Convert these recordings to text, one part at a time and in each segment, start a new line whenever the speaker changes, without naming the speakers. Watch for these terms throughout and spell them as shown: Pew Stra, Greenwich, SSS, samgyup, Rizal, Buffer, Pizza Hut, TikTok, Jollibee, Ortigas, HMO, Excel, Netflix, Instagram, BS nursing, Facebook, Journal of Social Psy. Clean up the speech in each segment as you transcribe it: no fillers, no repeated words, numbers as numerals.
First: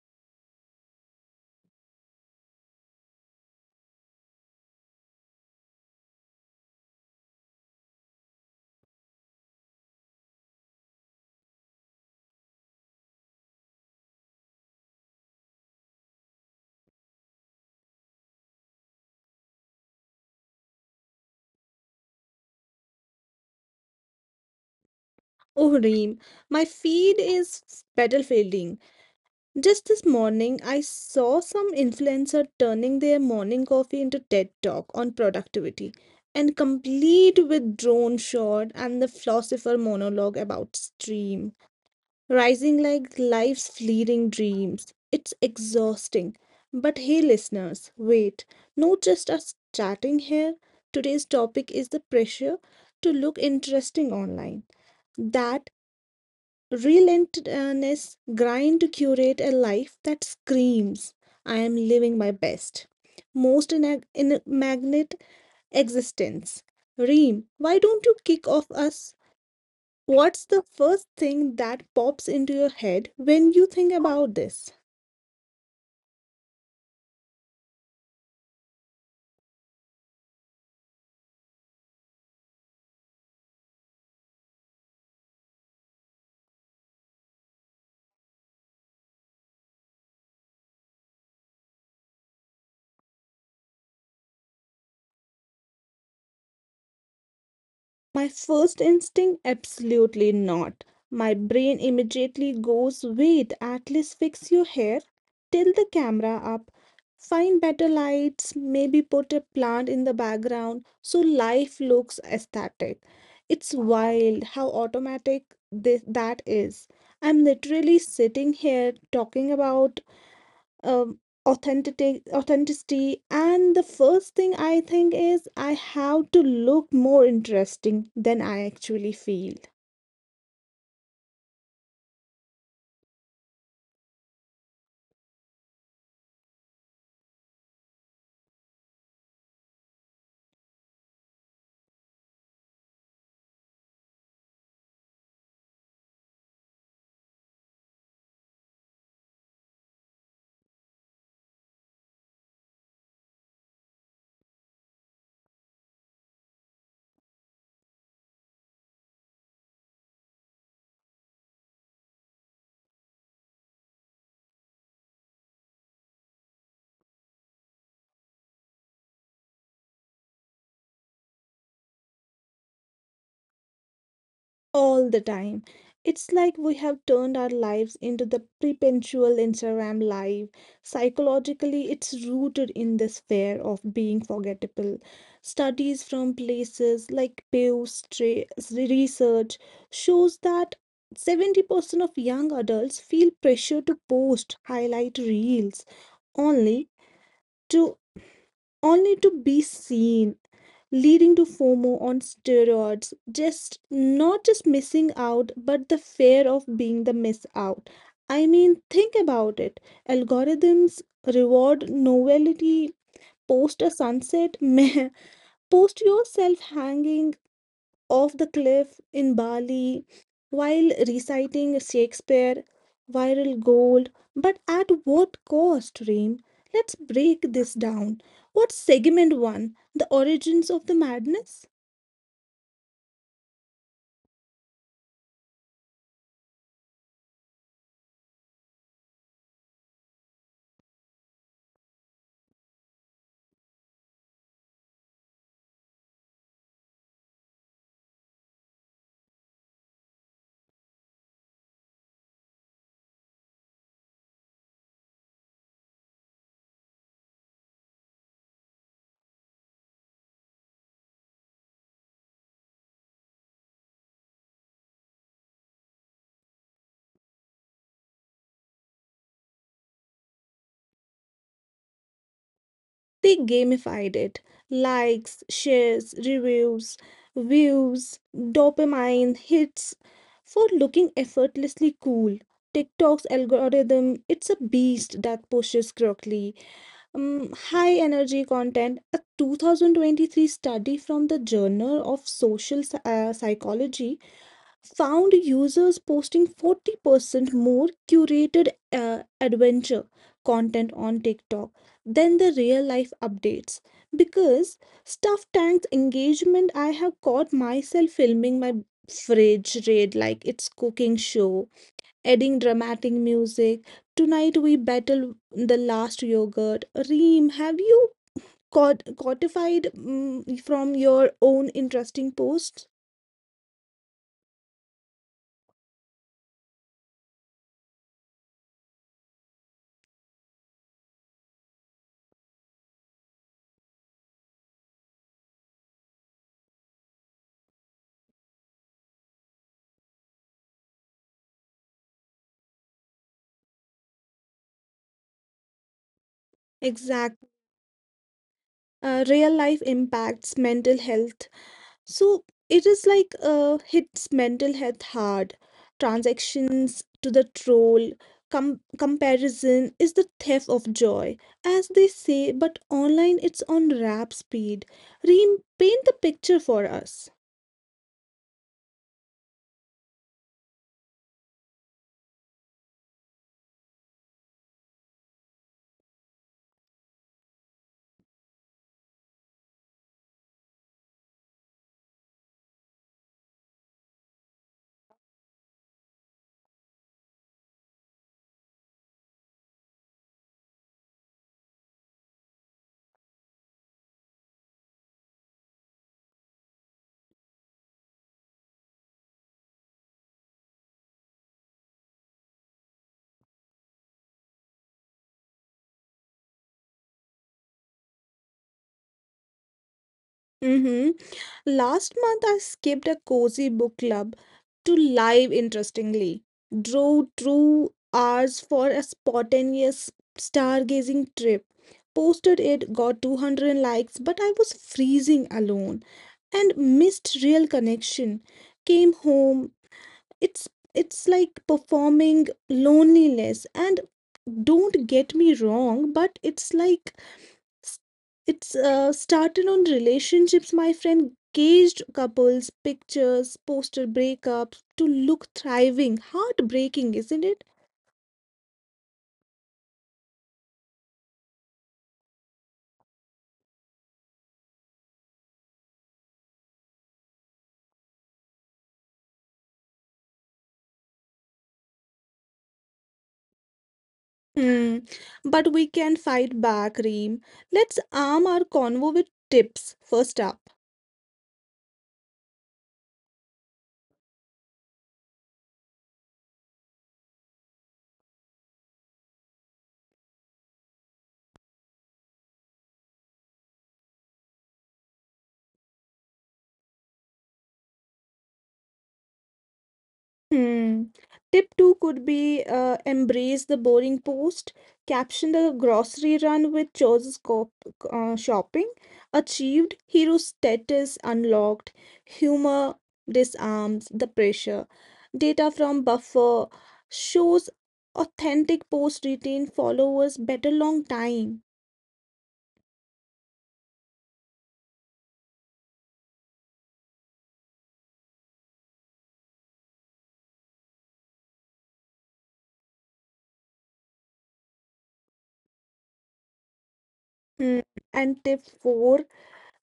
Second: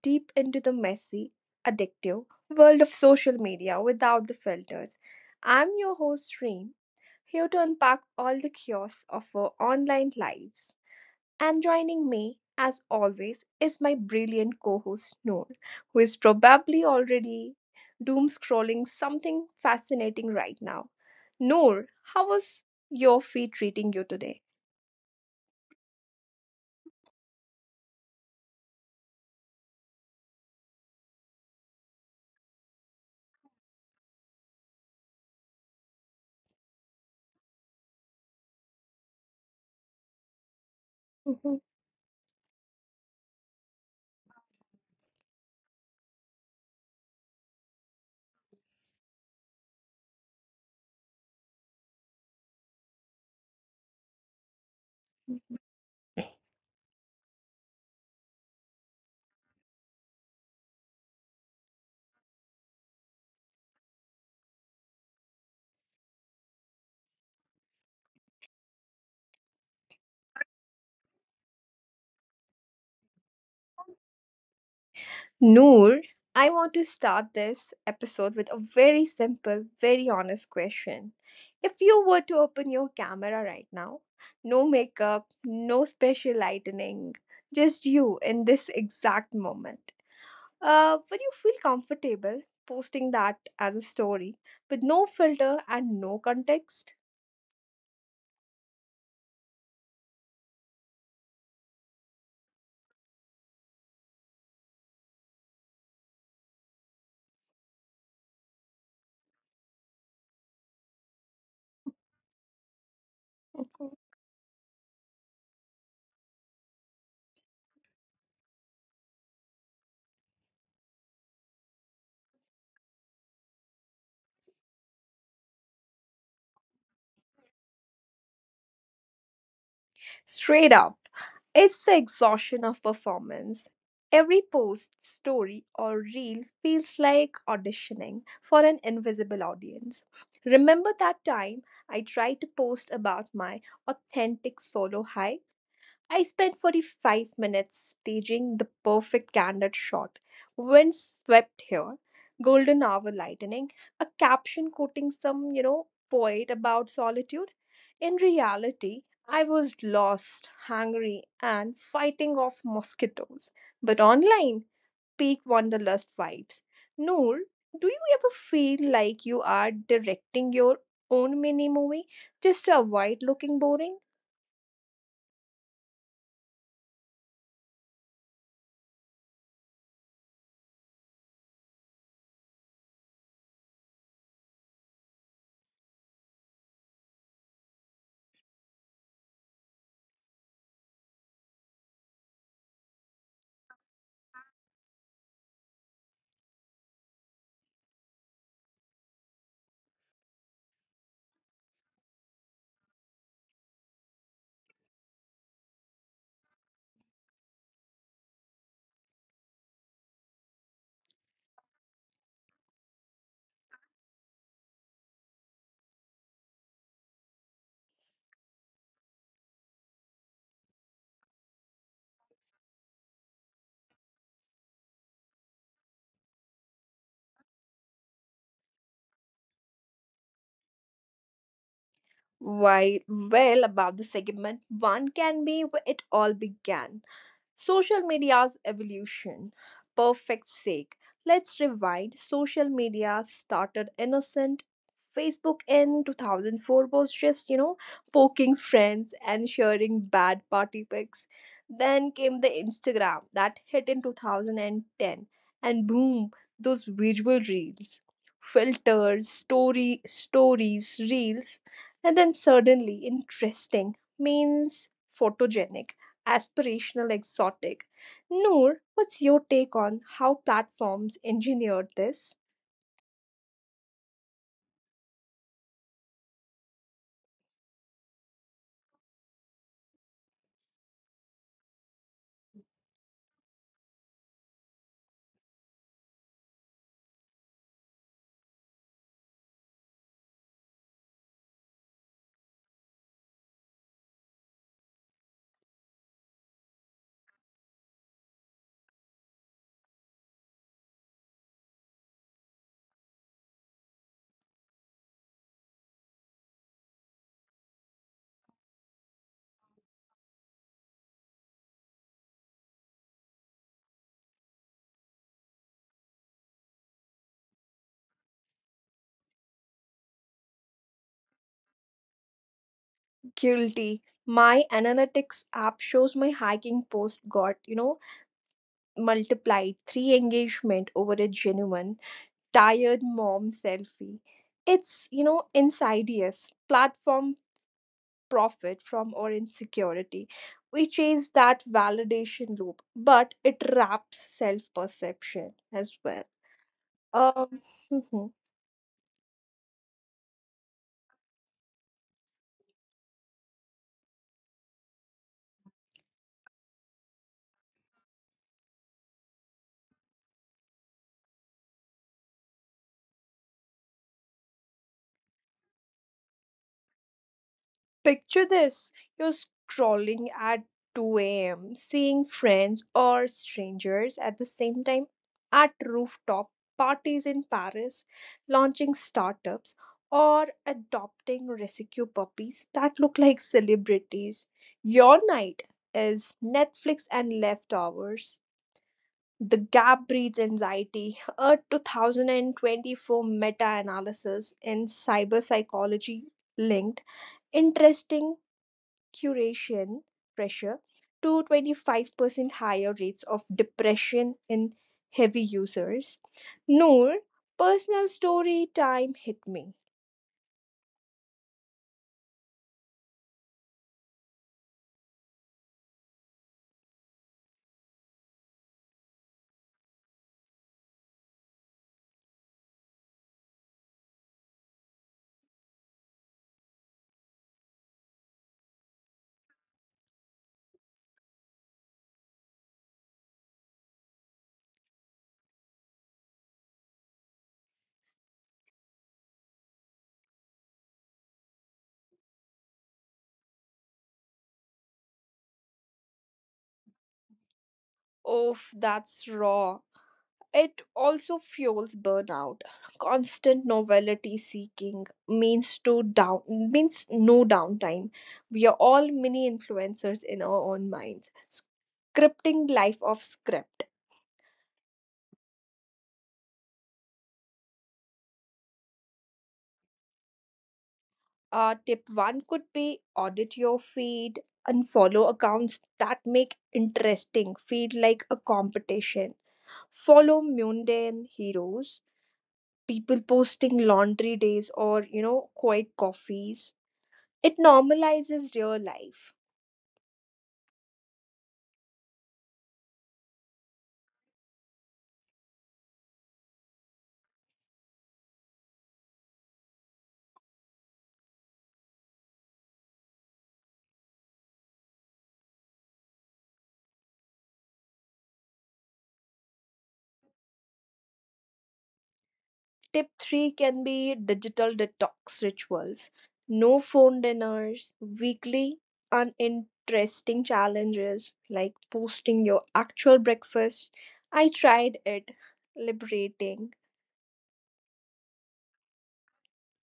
deep into the messy, addictive world of social media without the filters. I'm your host, Reem, here to unpack all the chaos of our online lives. And joining me, as always, is my brilliant co host, Noor, who is probably already doom scrolling something fascinating right now. Noor, how was your feed treating you today?
Oh, Reem, my feed is battlefielding. Just this morning, I saw some influencer turning their morning coffee into TED Talk on productivity and complete with drone shot and the philosopher monologue about stream,
Mhm.
rising like life's fleeting dreams. It's exhausting. But hey, listeners, wait, not just us chatting here. Today's topic is the pressure to look interesting online. That relentlessness grind to curate a life that screams I am living my best, most in a magnet existence. Reem, why don't you kick off us? What's the first thing that pops into your head when you think about this?
Noor, I want to start this episode with a very simple, very honest question. If you were to open your camera right now, no makeup, no special lighting, just you in this exact moment, would you feel comfortable posting that as a story with no filter and no context?
My first instinct? Absolutely not. My brain immediately goes, wait, at least fix your hair, tilt the camera up, find better lights, maybe put a plant in the background so life looks aesthetic. It's wild how automatic that is. I'm literally sitting here talking about um, authenticity, and the first thing I think is I have to look more interesting than I actually feel.
Straight up, it's the exhaustion of performance. Every post, story, or reel feels like auditioning for an invisible audience. Remember that time I tried to post about my authentic solo high? I spent 45 minutes staging the perfect candid shot. Wind swept here, golden hour lightning, a caption quoting some, you know, poet about solitude. In reality, I was lost, hungry, and fighting off mosquitoes. But online, peak wanderlust vibes. Noor, do you ever feel like you are directing your own mini movie just to avoid looking boring?
All the time. It's like we have turned our lives into the perpetual Instagram live. Psychologically, it's rooted in this fear of being forgettable. Studies from places like Pew research shows that 70% of young adults feel pressure to post highlight reels only to only to be seen, leading to FOMO on steroids. Just not just missing out, but the fear of being the miss out. I mean, think about it. Algorithms reward novelty, post a sunset, meh, post yourself hanging off the cliff in Bali while reciting Shakespeare, viral gold. But at what cost, Reem? Let's break this down. What's segment one? The origins of the madness?
While well above, the segment one can be where it all began. Social media's evolution. Perfect sake. Let's rewind. Social media started innocent. Facebook in 2004 was just, you know, poking friends and sharing bad party pics. Then came the Instagram that hit in 2010. And boom, those visual reels, filters, story stories, reels. And then suddenly interesting means photogenic, aspirational, exotic. Noor, what's your take on how platforms engineered this?
They gamified it, likes, shares, reviews, views, dopamine hits for looking effortlessly cool. TikTok's algorithm, it's a beast that pushes correctly. High energy content. A 2023 study from the Journal of Social Psychology found users posting 40% more curated adventure content on TikTok than the real life updates. Because Stuff Tank's engagement, I have caught myself filming my fridge raid like it's cooking show, adding dramatic music. Tonight we battle the last yogurt. Reem, have you caught codified from your own interesting posts?
Guilty. My analytics app shows my hiking post got, you know, multiplied three engagement over a genuine tired mom selfie. It's, you know, insidious. Platform profit from our insecurity. We chase that validation loop, but it wraps self perception as well.
Exactly.
Um,
Real life impacts mental health. So it is like hits mental health hard. Transactions to the troll, comparison is the theft of joy, as they say, but online it's on rap speed. Repaint the picture for us.
Picture this, you're scrolling at 2 a.m., seeing friends or strangers at the same time at rooftop parties in Paris, launching startups, or adopting rescue puppies that look like celebrities. Your night is Netflix and leftovers. The gap breeds anxiety, a 2024 meta analysis in cyber psychology linked interesting curation pressure to 25% higher rates of depression in heavy users. Noor, personal story time, hit me.
Mm-hmm. Last month, I skipped a cozy book club to live, interestingly. Drove 2 hours for a spontaneous stargazing trip. Posted it, got 200 likes, but I was freezing alone and missed real connection. Came home. It's it's like performing loneliness, and don't get me wrong, but it's like S- It's started on relationships, my friend. Caged couples, pictures, poster breakups to look thriving. Heartbreaking, isn't it?
Oh, that's raw. It also fuels burnout. Constant novelty seeking means to down means no downtime. We are all mini influencers in our own minds, scripting life of script.
Hmm. But we can fight back, Reem. Let's arm our convo with tips. First up.
Tip one could be audit your feed and follow accounts that make interesting feed like a competition. Follow mundane heroes, people posting laundry days or, you know, quiet coffees. It normalizes real life.
Hmm. Tip two could be embrace the boring post, caption the grocery run with choices cop shopping, achieved, hero status unlocked, humor disarms the pressure. Data from buffer shows authentic posts retain followers better long time.
Tip three can be digital detox rituals, no phone dinners, weekly uninteresting challenges like posting your actual breakfast. I tried it, liberating.
Hmm. And tip four,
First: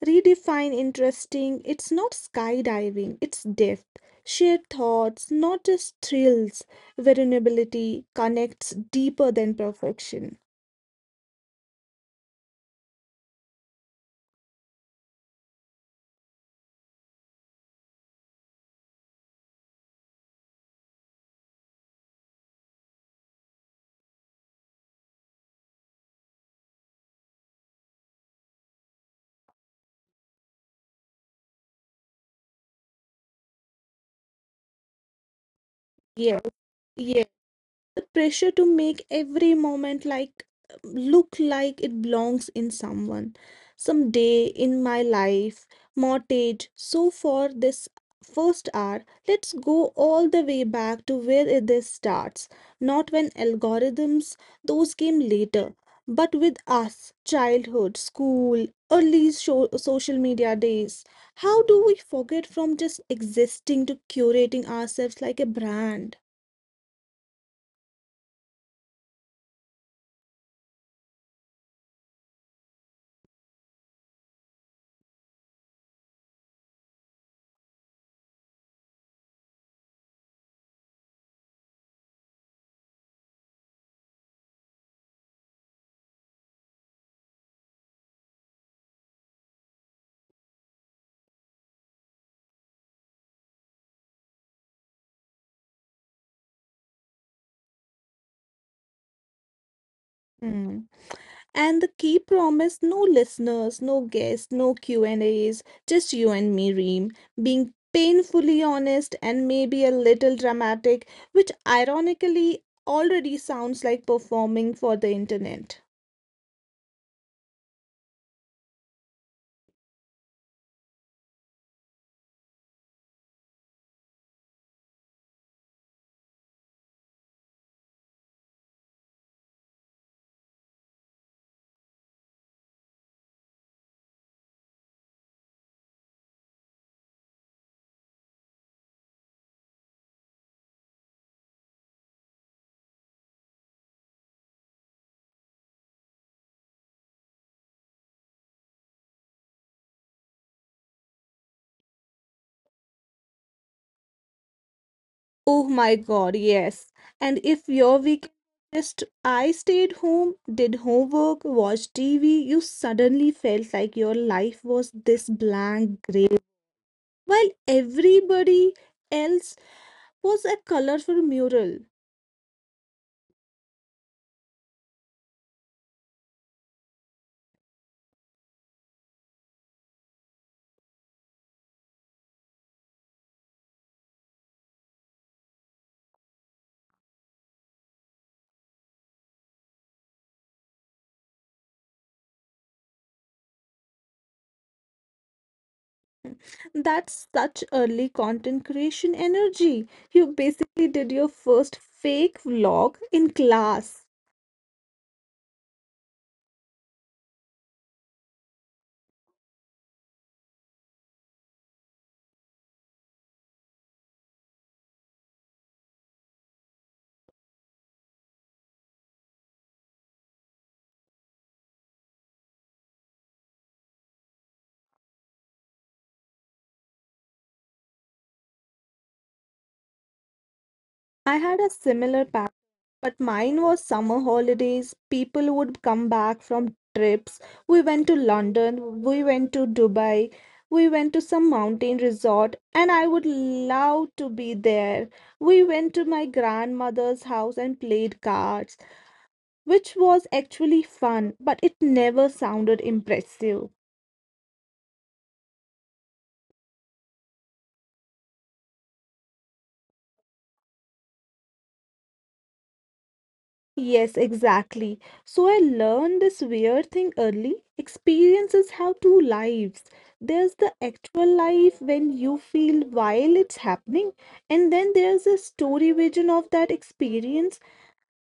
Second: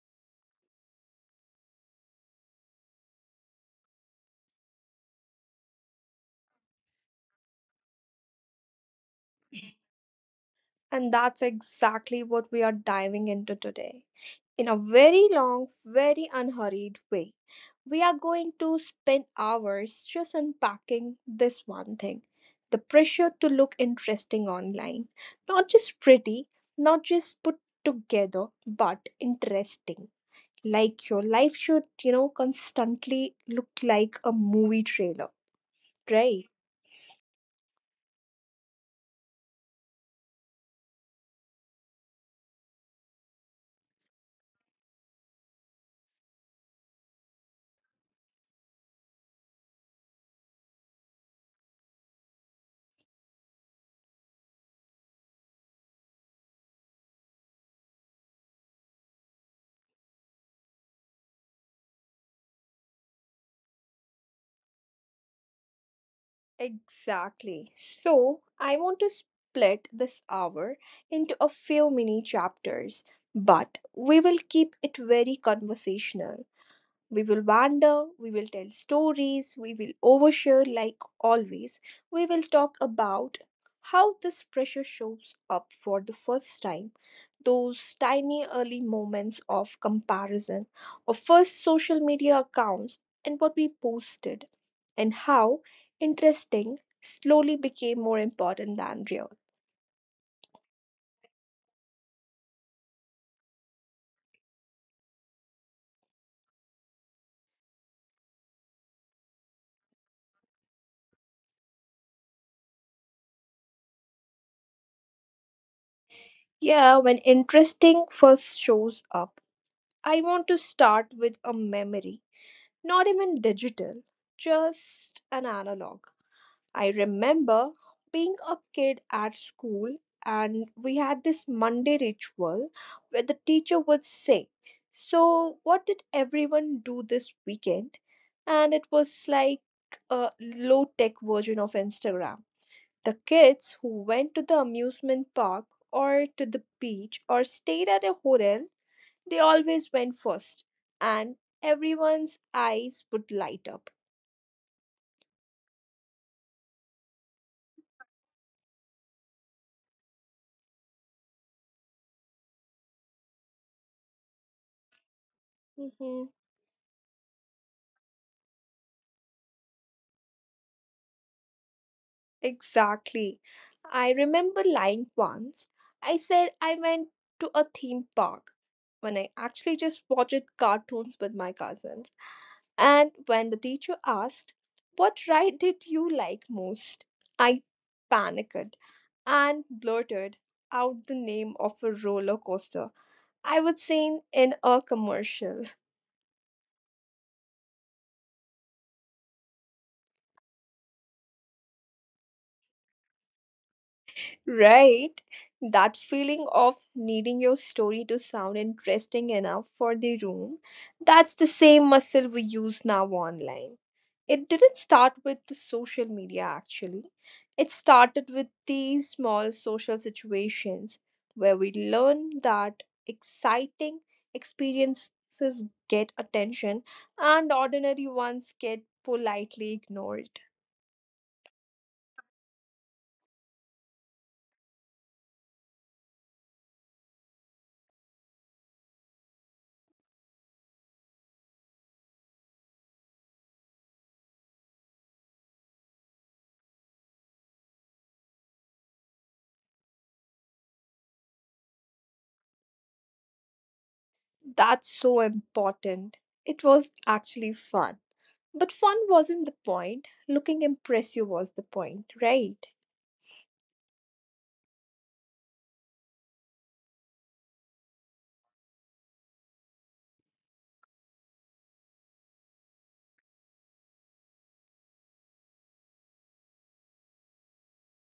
redefine interesting, it's not skydiving, it's depth. Shared thoughts, not just thrills. Vulnerability connects deeper than perfection.
And that's exactly what we are diving into today in a very long, very unhurried way. We are going to spend hours just unpacking this one thing, the pressure to look interesting online. Not just pretty, not just put together, but interesting. Like your life should, you know, constantly look like a movie trailer,
Yes,
right?
yes, the pressure to make every moment like look like it belongs in someone some day in my life mortgage. So for this first hour, let's go all the way back to where this starts, not when algorithms, those came later, but with us. Childhood, school, early social media days. How do we forget from just existing to curating ourselves like a brand?
Exactly. So, I want to split this hour into a few mini chapters, but we will keep it very conversational. We will wander, we will tell stories, we will overshare like always. We will talk about how this pressure shows up for the first time, those tiny early moments of comparison, of first social media accounts, and what we posted, and how interesting slowly became more important than real.
Mm. And the key promise, no listeners, no guests, no Q&As, just you and me, Reem, being painfully honest and maybe a little dramatic, which ironically already sounds like performing for the internet.
Yeah, when interesting first shows up, I want to start with a memory, not even digital, just an analog. I remember being a kid at school, and we had this Monday ritual where the teacher would say, "So, what did everyone do this weekend?" And it was like a low tech version of Instagram. The kids who went to the amusement park or to the beach or stayed at a hotel, they always went first, and everyone's eyes would light up.
Oh my god, yes. And if your weekend just I stayed home, did homework, watched TV, you suddenly felt like your life was this blank
Mm-hmm.
while everybody else was a colorful mural.
Exactly. I remember lying once. I said I went to a theme park when I actually just watched cartoons with my cousins. And when the teacher asked, "What ride did you like most?" I panicked and blurted out the name of a roller coaster I would seen in a commercial.
That's such early content creation energy. You basically did your first fake vlog in class.
Right? That feeling of needing your story to sound interesting enough for the room, that's the same muscle we use now online. It didn't start with the social media actually. It started with these small social situations where we learn that exciting experiences get attention and ordinary ones get politely ignored.
I had a similar pattern, but mine was summer holidays. People would come back from trips. We went to London, we went to Dubai, we went to some mountain resort, and I would love to be there. We went to my grandmother's house and played cards, which was actually fun, but it never sounded impressive.
That's so important. It was actually fun. But fun wasn't the point. Looking impressive was the point, right?
Yes, exactly. So I learned this weird thing early. Experiences have two lives. There's the actual life when you feel while it's happening, and then there's a story vision of that experience,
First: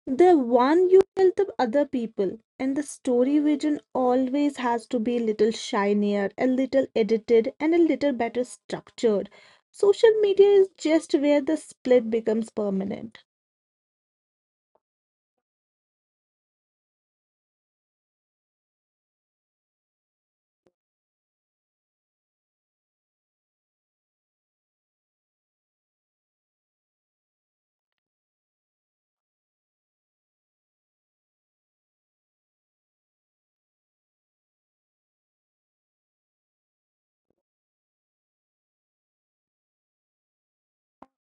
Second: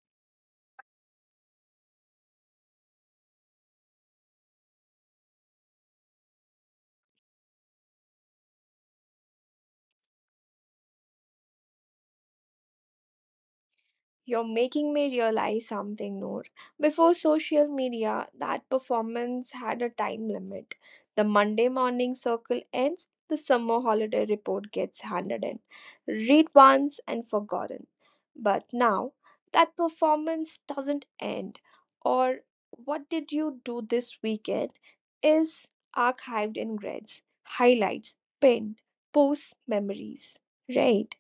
the one you tell the other people. And the story vision always has to be a little shinier, a little edited, and a little better structured. Social media is just where the split becomes permanent.
You're making me realize something, Noor. Before social media, that performance had a time limit. The Monday morning circle ends, the summer holiday report gets handed in. Read once and forgotten. But now, that performance doesn't end, or "what did you do this weekend" is archived in grids, highlights, pinned, posts, memories. Right?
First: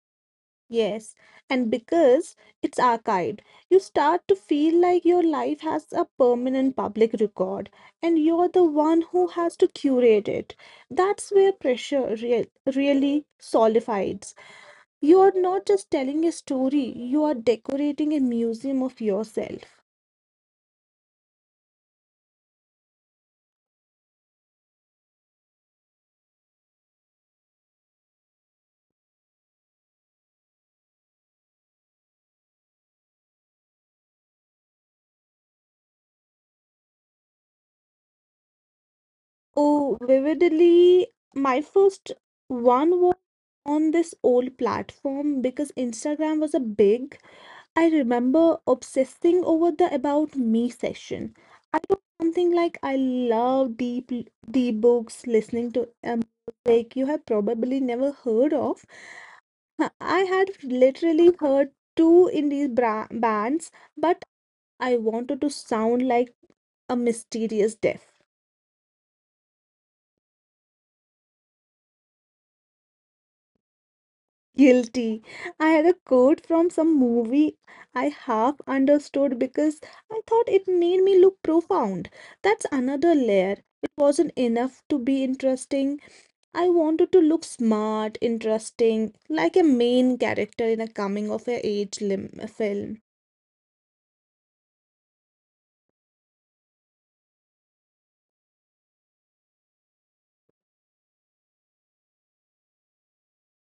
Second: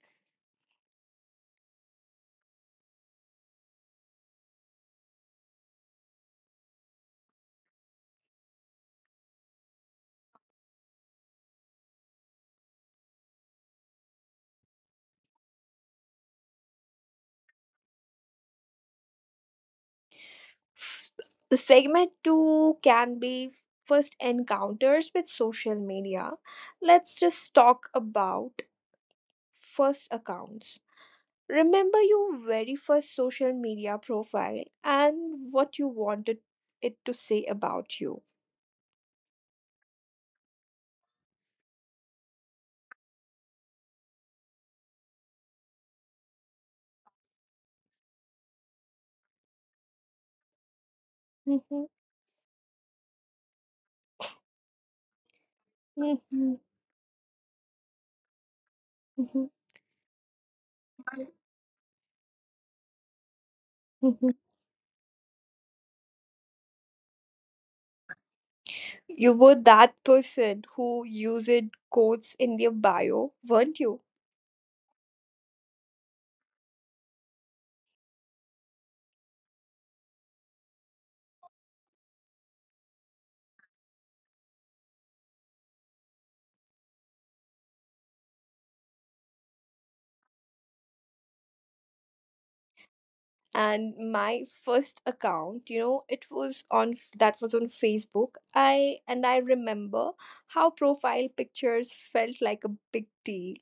Yes, and because it's archived, you start to feel like your life has a permanent public record and you're the one who has to curate it. That's where pressure really solidifies. You're not just telling a story, you are decorating a museum of yourself.
The segment two can be first encounters with social media. Let's just talk about first accounts. Remember your very first social media profile and what you wanted it to say about you.
Oh, vividly, my first one was on this old platform because Instagram was a big. I remember obsessing over the About Me section. I
Mhm,
wrote something like I love deep books, listening to
mhm,
music you have probably never heard of.
mhm,
Huh, I had literally heard two indie bands, but
mhm.
I wanted to sound like a mysterious death.
You were that person who used quotes in their bio, weren't you?
Guilty. I had a quote from some movie I half understood because I thought it made me look profound. That's another layer. It wasn't enough to be interesting. I wanted to look smart, interesting, like a main character in a coming of age film.
And my first account, you know, it was on that was on Facebook, I, and I remember how profile pictures felt like a big deal.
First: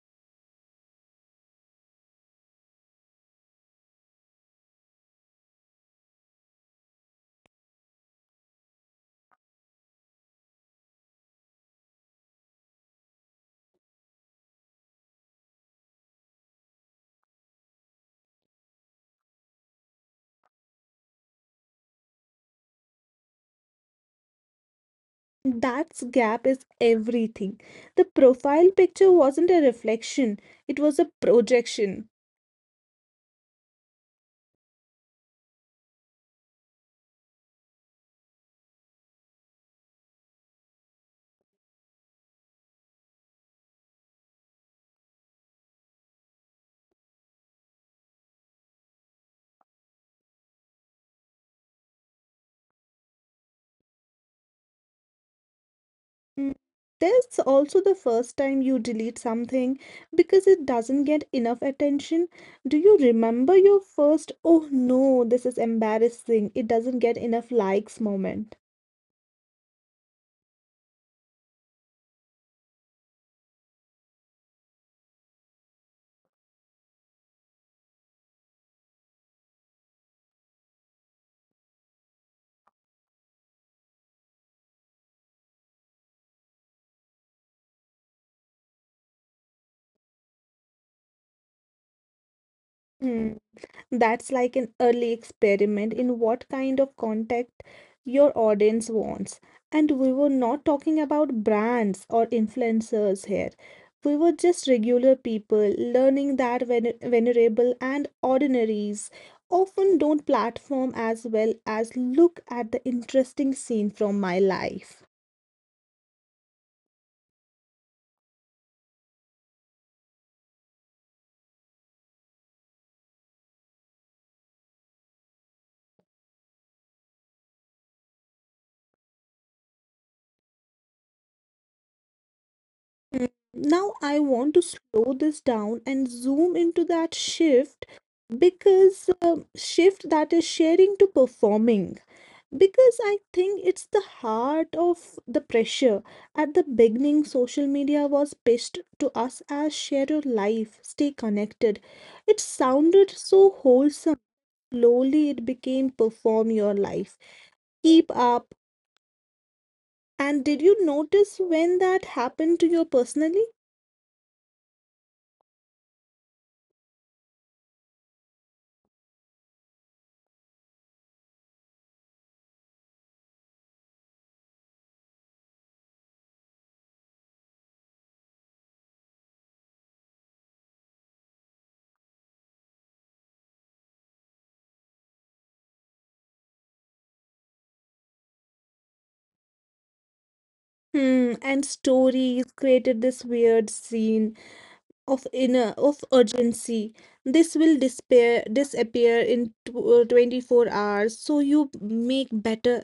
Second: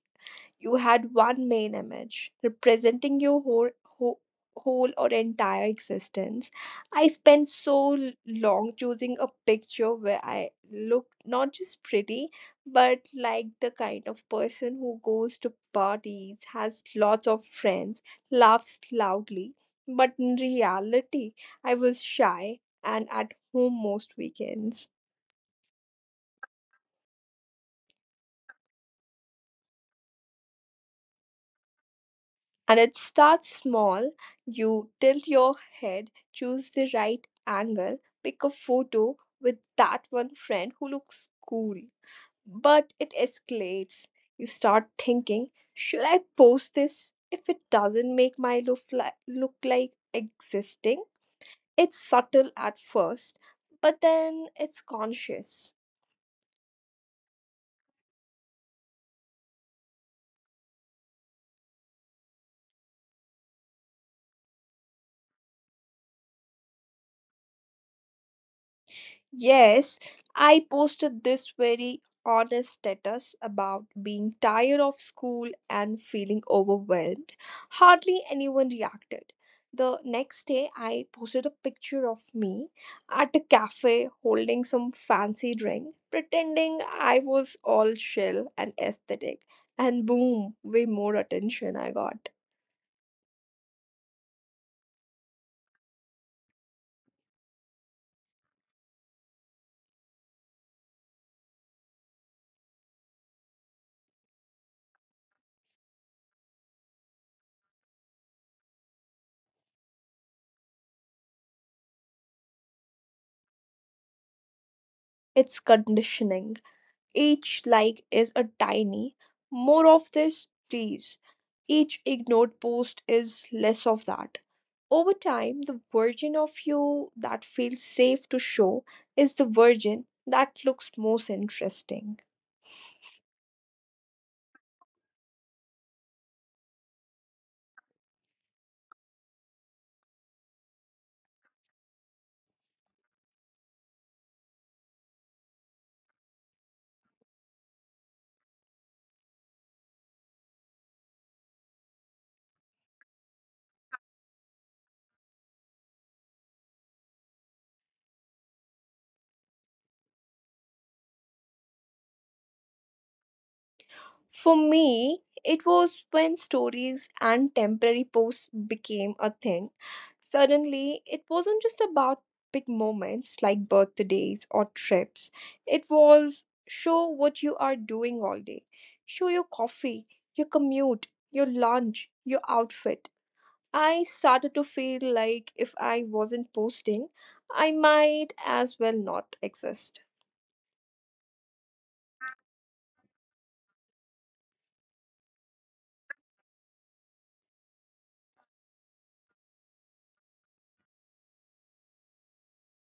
You had one main image representing your whole or entire existence. I spent so long choosing a picture where I looked not just pretty, but like the kind of person who goes to parties, has lots of friends, laughs loudly. But in reality, I was shy and at home most weekends.
That gap is everything. The profile picture wasn't a reflection, it was a projection.
And it starts small. You tilt your head, choose the right angle, pick a photo with that one friend who looks cool. But it escalates. You start thinking, should I post this if it doesn't make my look like existing? It's subtle at first, but then it's conscious.
Mm, That's also the first time you delete something because it doesn't get enough attention. Do you remember your first, oh no, this is embarrassing, it doesn't get enough likes moment?
Yes, I posted this very honest status about being tired of school and feeling overwhelmed. Hardly anyone reacted. The next day, I posted a picture of me at a cafe holding some fancy drink, pretending I was all chill and aesthetic, and boom, way more attention I got.
Hmm. That's like an early experiment in what kind of contact your audience wants. And we were not talking about brands or influencers here. We were just regular people learning that venerable and ordinaries often don't platform as well as look at the interesting scene from my life.
It's conditioning. Each like is a tiny, "more of this, please." Each ignored post is less of that. Over time, the version of you that feels safe to show is the version that looks most interesting.
Mm, Now I want to slow this down and zoom into that shift, because shift that is sharing to performing, because I think it's the heart of the pressure. At the beginning, social media was pitched to us as share your life, stay connected. It sounded so wholesome. Slowly it became perform your life, keep up. And did you notice when that happened to you personally?
For me, it was when stories and temporary posts became a thing. Suddenly, it wasn't just about big moments like birthdays or trips, it was show what you are doing all day. Show your coffee, your commute, your lunch, your outfit. I started to feel like if I wasn't posting, I might as well not exist.
And stories created this weird scene of urgency. This will disappear in 24 hours, so you make better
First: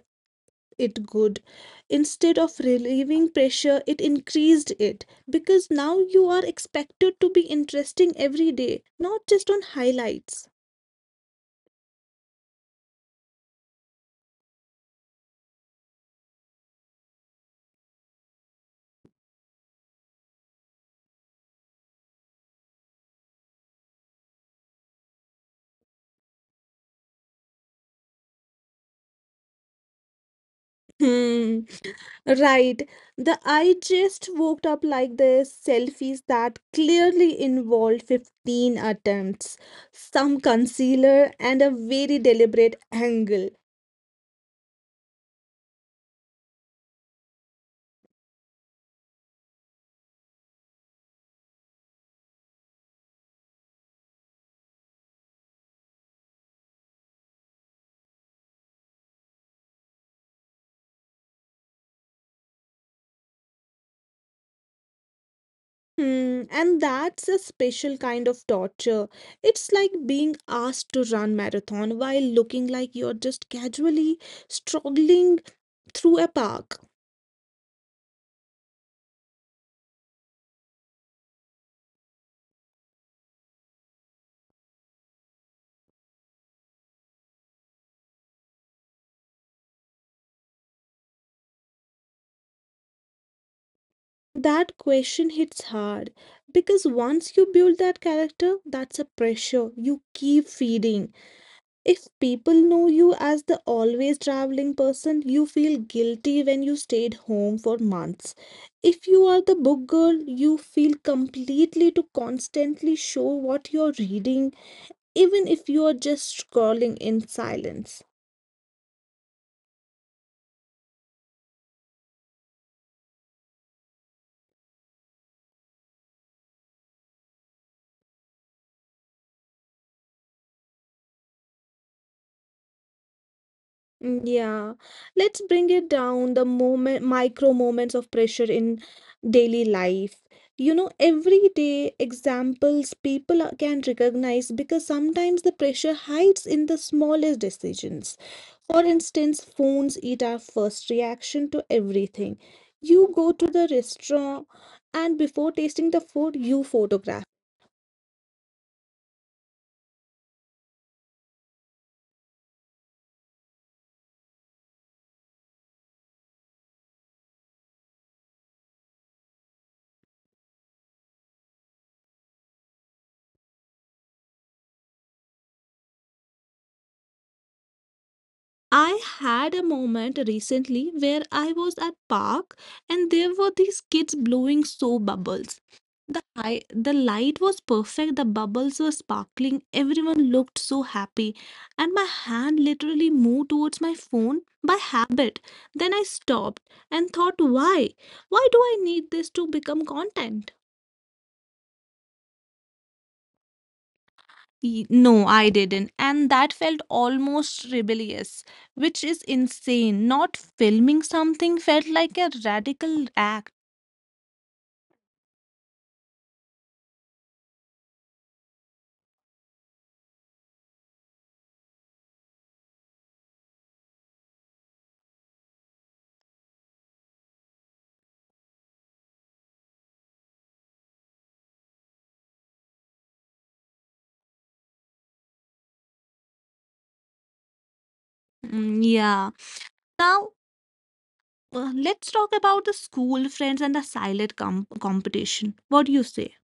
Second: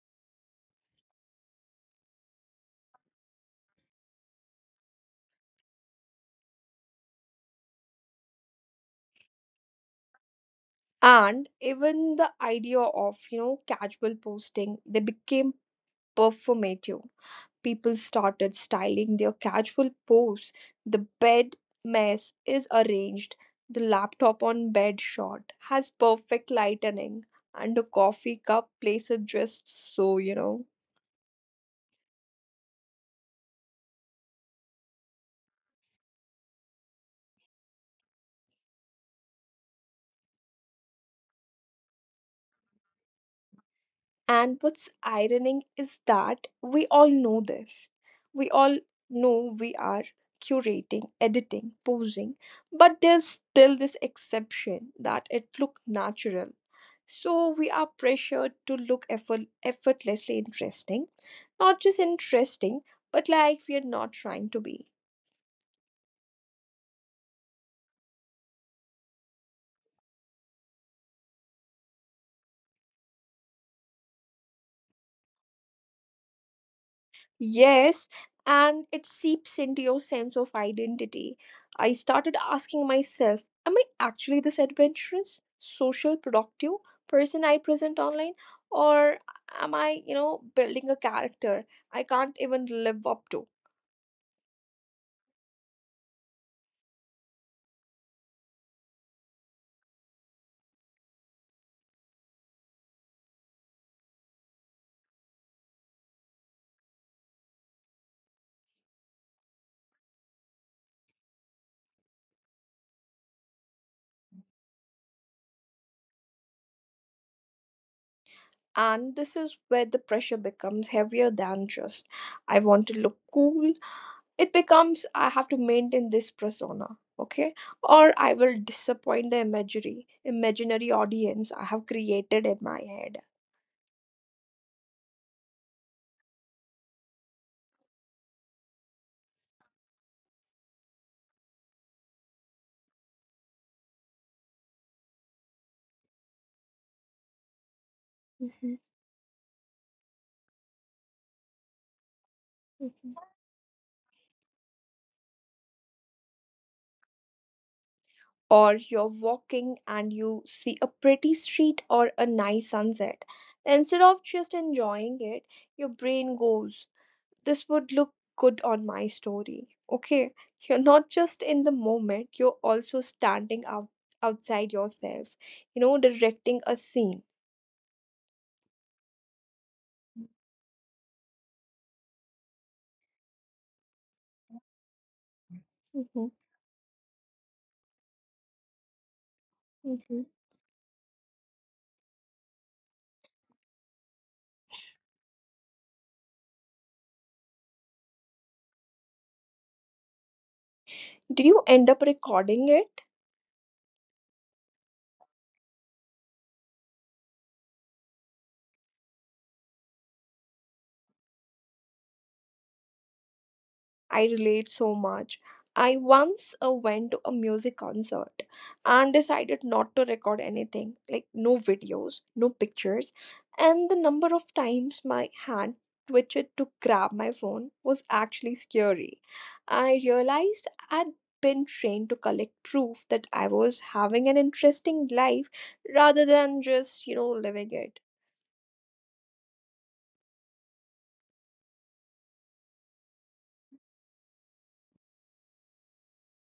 it good. Instead of relieving pressure, it increased it, because now you are expected to be interesting every day, not just on highlights.
And even the idea of, you know, casual posting, they became performative. People started styling their casual pose, the bed mess is arranged, the laptop on bed shot has perfect lightening, and a coffee cup places just so, you know.
Hmm. Right. The "I just woke up like this" selfies that clearly involved 15 attempts, some concealer, and a very deliberate angle.
And what's ironic is that we all know this. We all know we are curating, editing, posing, but there's still this exception that it look natural. So we are pressured to look effortlessly interesting, not just interesting, but like we are not trying to be.
Hmm. And that's a special kind of torture. It's like being asked to run marathon while looking like you're just casually struggling through a park.
Yes, and it seeps into your sense of identity. I started asking myself, am I actually this adventurous, social, productive person I present online? Or am I, you know, building a character I can't even live up to?
That question hits hard because once you build that character, that's a pressure you keep feeding. If people know you as the always traveling person, you feel guilty when you stayed home for months. If you are the book girl, you feel completely to constantly show what you're reading, even if you are just scrolling in silence.
And this is where the pressure becomes heavier than just, I want to look cool, it becomes I have to maintain this persona, okay, or I will disappoint the imagery, imaginary audience I have created in my head.
Mm, yeah, let's bring it down the moment, micro moments of pressure in daily life. You know, everyday examples people can recognize because sometimes the pressure hides in the smallest decisions.
Mhm,
For instance, phones eat our first reaction to everything. You
mhm.
go to the restaurant, and before tasting the food, you photograph.
Or you're walking and you see a pretty street or a nice sunset, instead of just enjoying it your brain goes, this would look good on my story, okay, you're not just in the moment, you're also standing out outside yourself, you know, directing a scene.
I had a moment recently where I was at park and there were these kids blowing so bubbles. The light was perfect, the bubbles were sparkling,
Mhm.
everyone looked so happy, and my hand literally moved towards my phone by habit. Then I stopped and thought, why? Why do I need this to become content?
Did you end up recording it?
No, I didn't. And that felt almost rebellious, which is insane. Not filming something felt like a radical act.
I relate so much. I once went to a music concert and decided not to record anything, like no videos, no pictures, and the number of times my hand twitched to grab my phone was actually scary. I realized I'd been trained to collect proof that I was having an interesting life rather than just, you know, living it.
Mm, yeah. Now, let's talk about the school friends and the silent competition. What do you say?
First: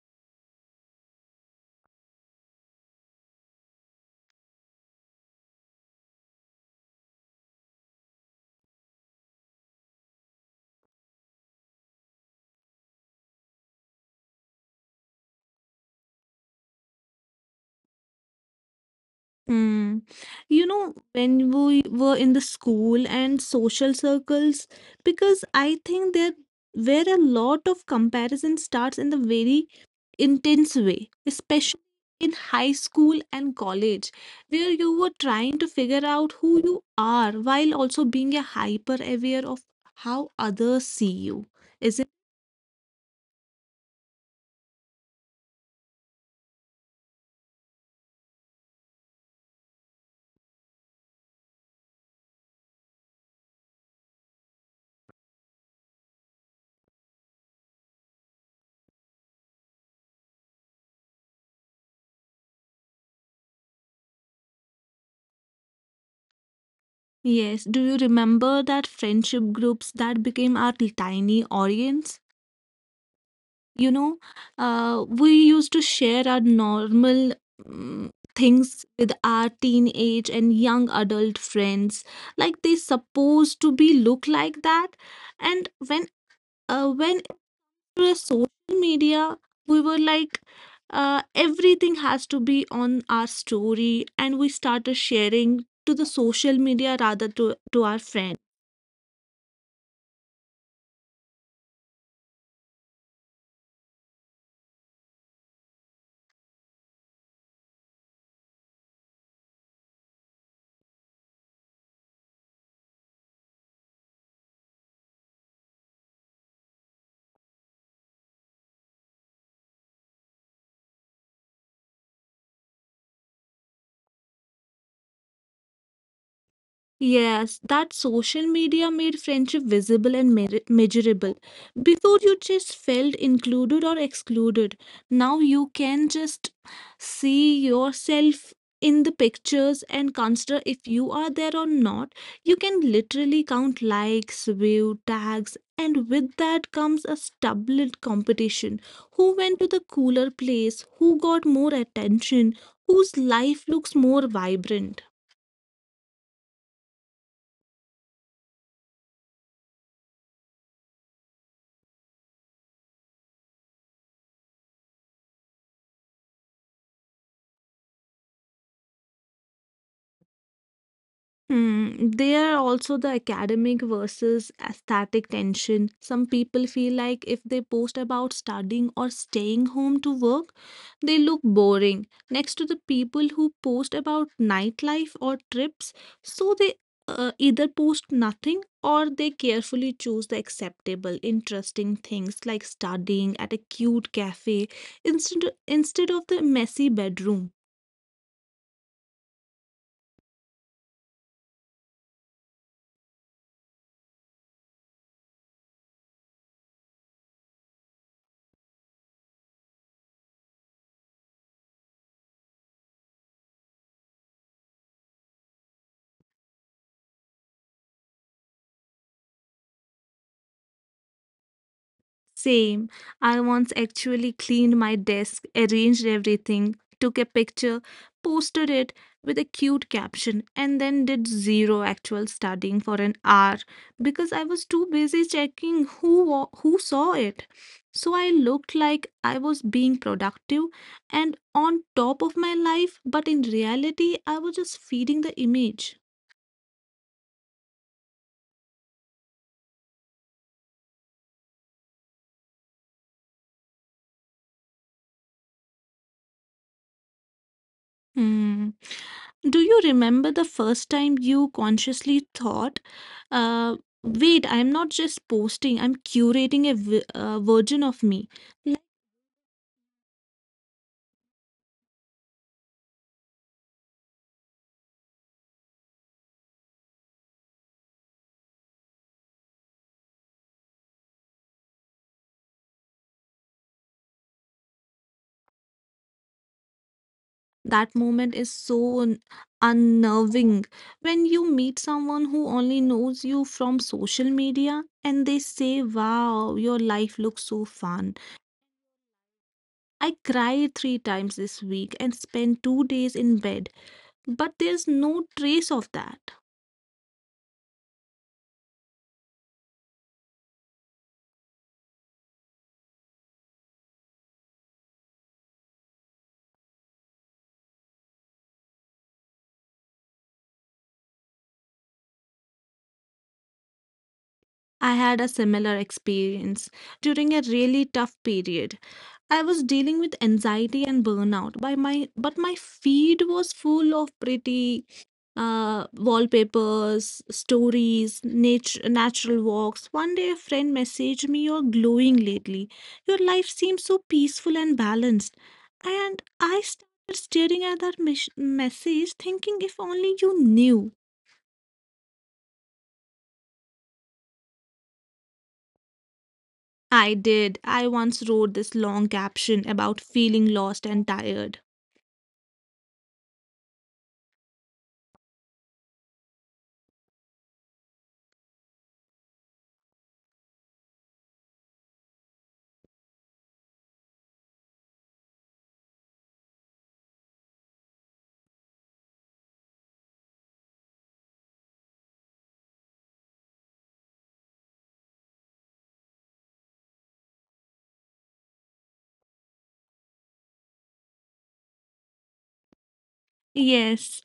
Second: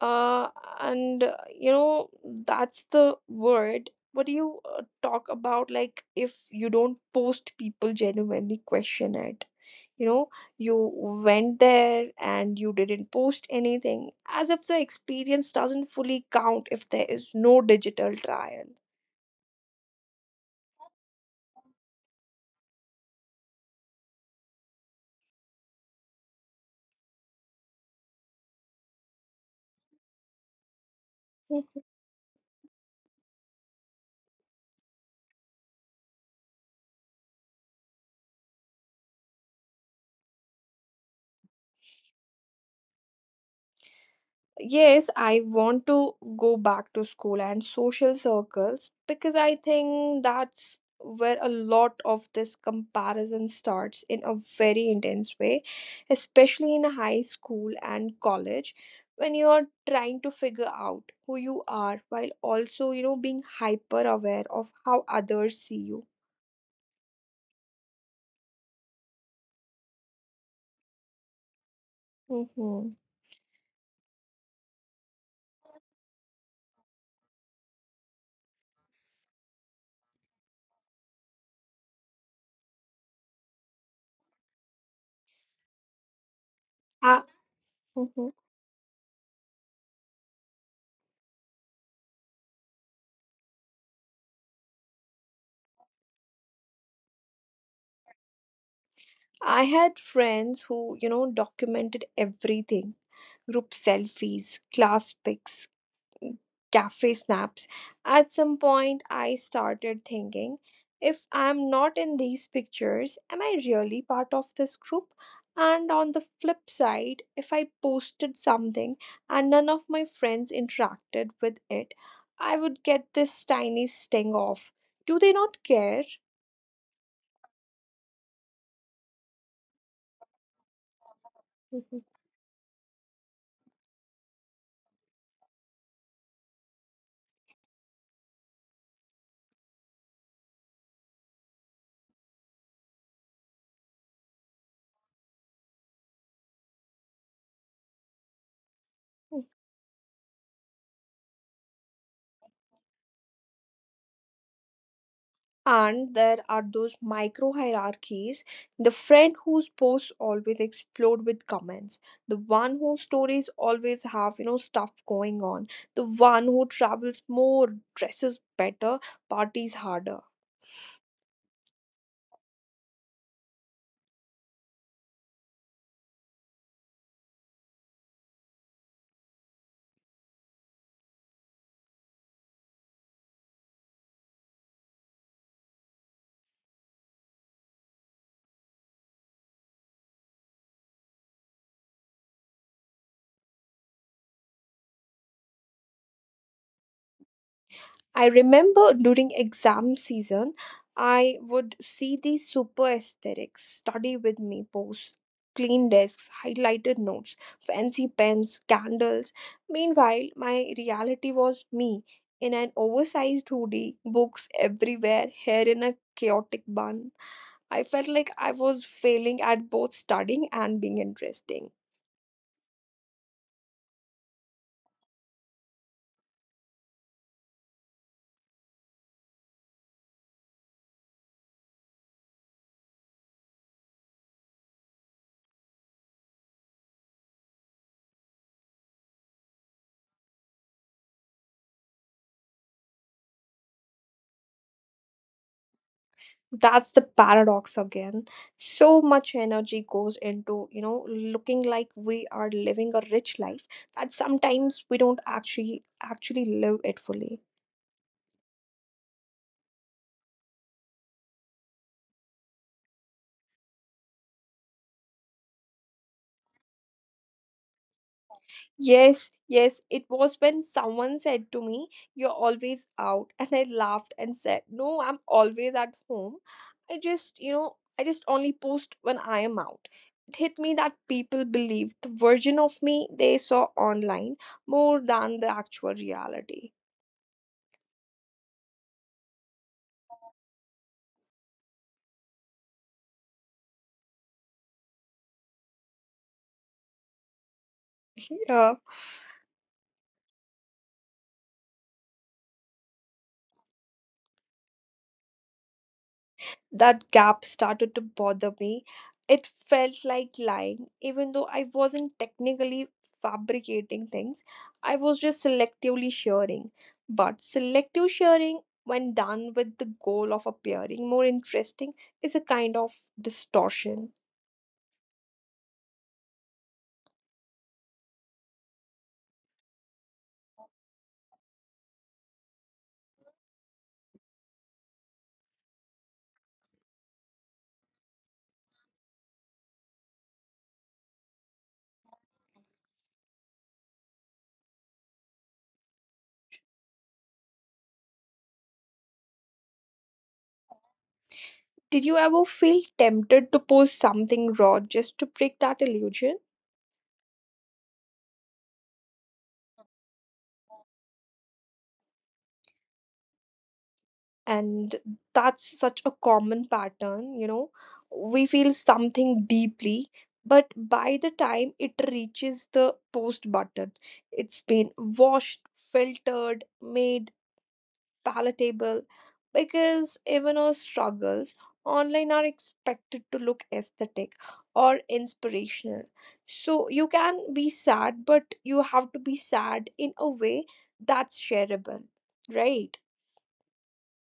Uh, and you know that's the word. What do you talk about? Like, if you don't post, people genuinely question it, you know. You went there and you didn't post anything, as if the experience doesn't fully count if there is no digital trial.
Hmm. You know, when we were in the school and social circles, because I think there where a lot of comparison starts in the very intense way, especially in high school and college, where you were trying to figure out who you are while also being a hyper aware of how others see you. Is it?
Yes, I want to go back to school and social circles because I think that's where a lot of this comparison starts in a very intense way, especially in high school and college when you are trying to figure out who you are while also, being hyper aware of how others see you.
Yes. Do you remember that friendship groups that became our tiny audience?
Mm-hmm.
You know, we used to share our normal mm, things with our teenage and young adult friends, like they supposed to be look like that. And when uh, when
I,
it was
mhm.
social media, we were like everything has to be on our story, and we started sharing to the social media rather to our friends.
I had friends who, documented everything. Group selfies, class pics, cafe snaps. At some point, I started thinking, if I'm not in these pictures, am I really part of this group? And on the flip side, if I posted something and none of my friends interacted with it, I would get this tiny sting of, do they not care?
Yes, that social media made friendship visible and measurable. Before you just felt included or excluded. Now you can just see yourself in the pictures and consider if you are there or not. You can literally count likes, view, tags, and with that comes a stubborn competition. Who went to the cooler place? Who got more attention? Whose life looks more vibrant?
And there are those micro hierarchies: the friend whose posts always explode with comments, the one whose stories always have, stuff going on, the one who travels more, dresses better, parties harder.
Hmm. There are also the academic versus aesthetic tension. Some people feel like if they post about studying or staying home to work, they look boring next to the people who post about nightlife or trips. So they either post nothing or they carefully choose the acceptable, interesting things like studying at a cute cafe instead of the messy bedroom.
I remember during exam season, I would see these super aesthetics, study with me posts, clean desks, highlighted notes, fancy pens, candles. Meanwhile, my reality was me in an oversized hoodie, books everywhere, hair in a chaotic bun. I felt like I was failing at both studying and being interesting.
Same. I once actually cleaned my desk, arranged everything, took a picture, posted it with a cute caption, and then did zero actual studying for an hour because I was too busy checking who who saw it. So I looked like I was being productive and on top of my life, but in reality, I was just feeding the image.
That's the paradox again. So much energy goes into, looking like we are living a rich life, that sometimes we don't actually live it fully.
Hmm. Do you remember the first time you consciously thought, uh, wait, I'm not just posting, I'm curating a version of me? Like,
Yes, it was when someone said to me, you're always out. And I laughed and said, no, I'm always at home. I just, I just only post when I am out. It hit me that people believed the version of me they saw online more than the actual reality.
that moment is so unnerving when you meet someone who only knows you from social media and they say, wow, your life looks so fun.
Yeah,
I cried three times this week and spent 2 days in bed, but there's no trace of that.
that gap started to bother me. It felt like lying. Even though I wasn't technically fabricating things, I was just selectively sharing. But selective sharing, when done with the goal of appearing more interesting, is a kind of distortion.
I had a similar experience during a really tough period. I was dealing with anxiety and burnout by my but my feed was full of pretty wallpapers, stories, nature, natural walks. One day a friend messaged me, "You're glowing lately. Your life seems so peaceful and balanced." And I started staring at that message, thinking if only you knew.
Did you ever feel tempted to post something raw just to break that illusion?
I did. I once wrote this long caption about feeling lost and tired.
And that's such a common pattern, we feel something deeply, but by the time it reaches the post button, it's been washed, filtered, made palatable, because even our struggles online are expected to look aesthetic or inspirational. So you can be sad, but you have to be sad in a way that's shareable, right?
Yes.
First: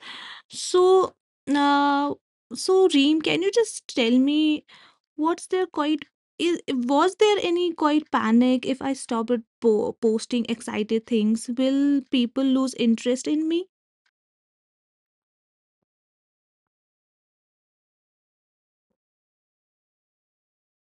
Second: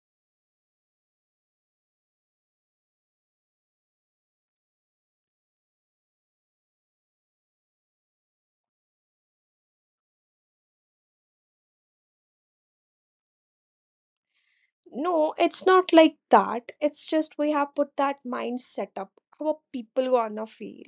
So, uh, so, Reem, can you just tell me what's their quite is, was there any quite panic if I stop at po posting excited things? Will people lose interest in me?
No, it's not like that. It's just we have put that mindset up. How people gonna feel?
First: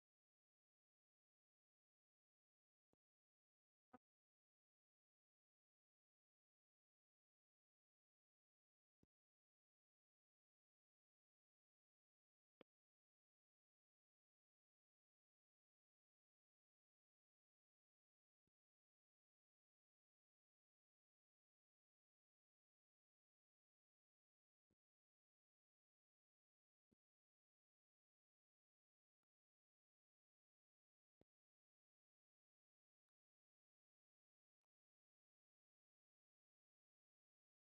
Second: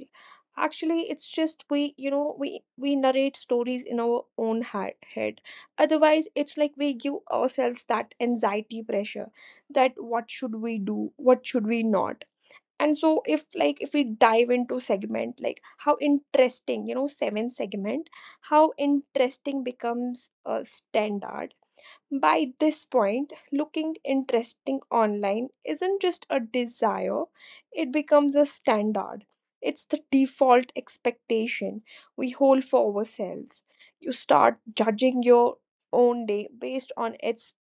Actually, it's just we, we narrate stories in our own head. Otherwise, it's like we give ourselves that anxiety pressure, that what should we do? What should we not? And so if, like, if we dive into segment, like how interesting, seven segment, how interesting becomes a standard. By this point, looking interesting online isn't just a desire, it becomes a standard. It's the default expectation we hold for ourselves. You start judging your own day based on its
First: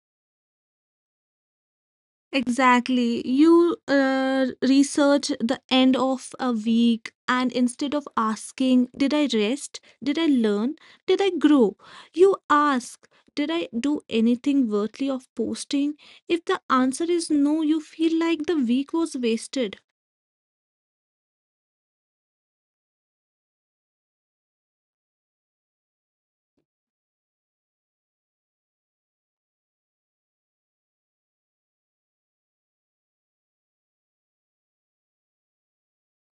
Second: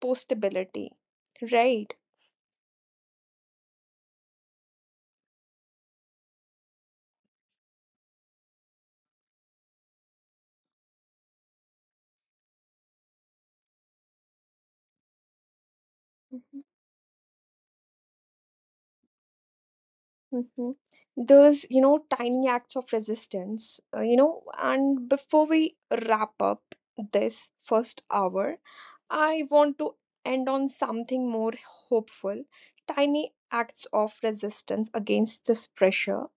postability, right?
Exactly. You research the end of a week, and instead of asking, did I rest? Did I learn? Did I grow? You ask, did I do anything worthy of posting? If the answer is no, you feel like the week was wasted.
Mhm. Those, tiny acts of resistance, And before we wrap up this first hour, I want to end on something more hopeful. Tiny acts of resistance against this pressure,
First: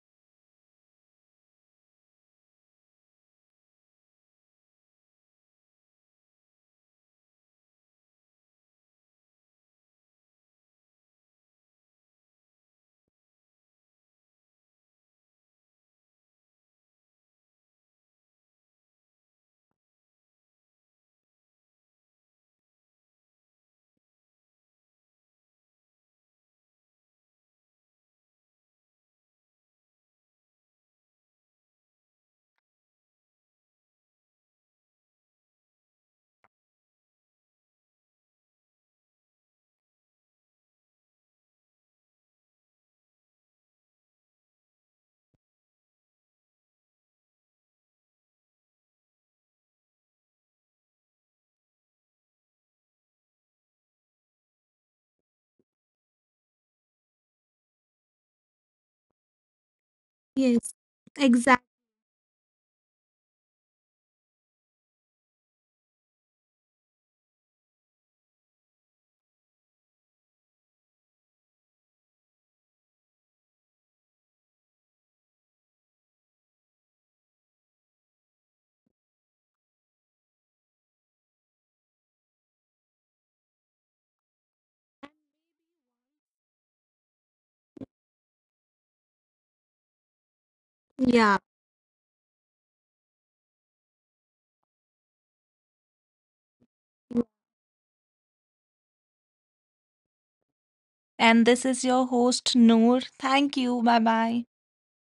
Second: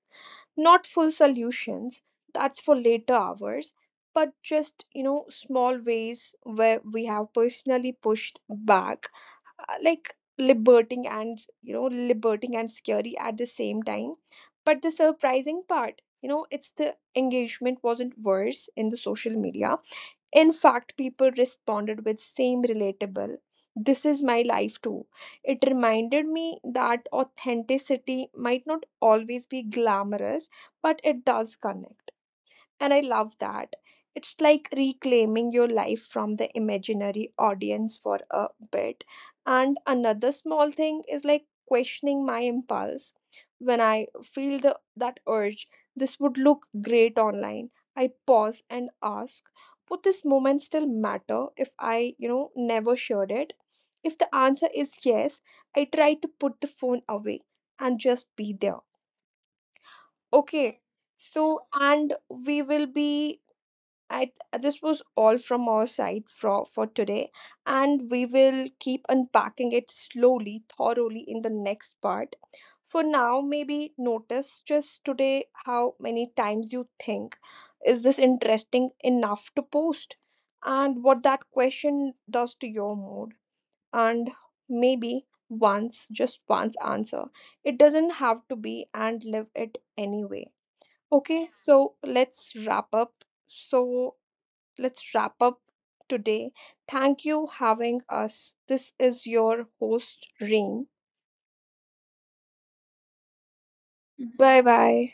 not full solutions, that's for later hours, but just, small ways where we have personally pushed back, like liberating and, liberating and scary at the same time. But the surprising part, it's the engagement wasn't worse in the social media. In fact, people responded with same relatable. This is my life too. It reminded me that authenticity might not always be glamorous, but it does connect. And I love that. It's like reclaiming your life from the imaginary audience for a bit. And another small thing is like questioning my impulse. When I feel the, that urge, this would look great online, I pause and ask, would this moment still matter if I, never shared it? If the answer is yes, I try to put the phone away and just be there.
Yes,
Okay. So,
exactly.
and we will be, I, this was all from our side for today, and we will keep unpacking it slowly, thoroughly in the next part. For now, maybe notice just today how many times you think, is this interesting enough to post, and what that question does to your mood, and maybe once, just once answer. It doesn't have to be, and live it anyway.
Yeah.
Okay, so let's wrap up. So let's wrap up today. Thank you having us. This is your host Reem.
And this is your host, Noor. Thank you. Bye bye.
Bye bye.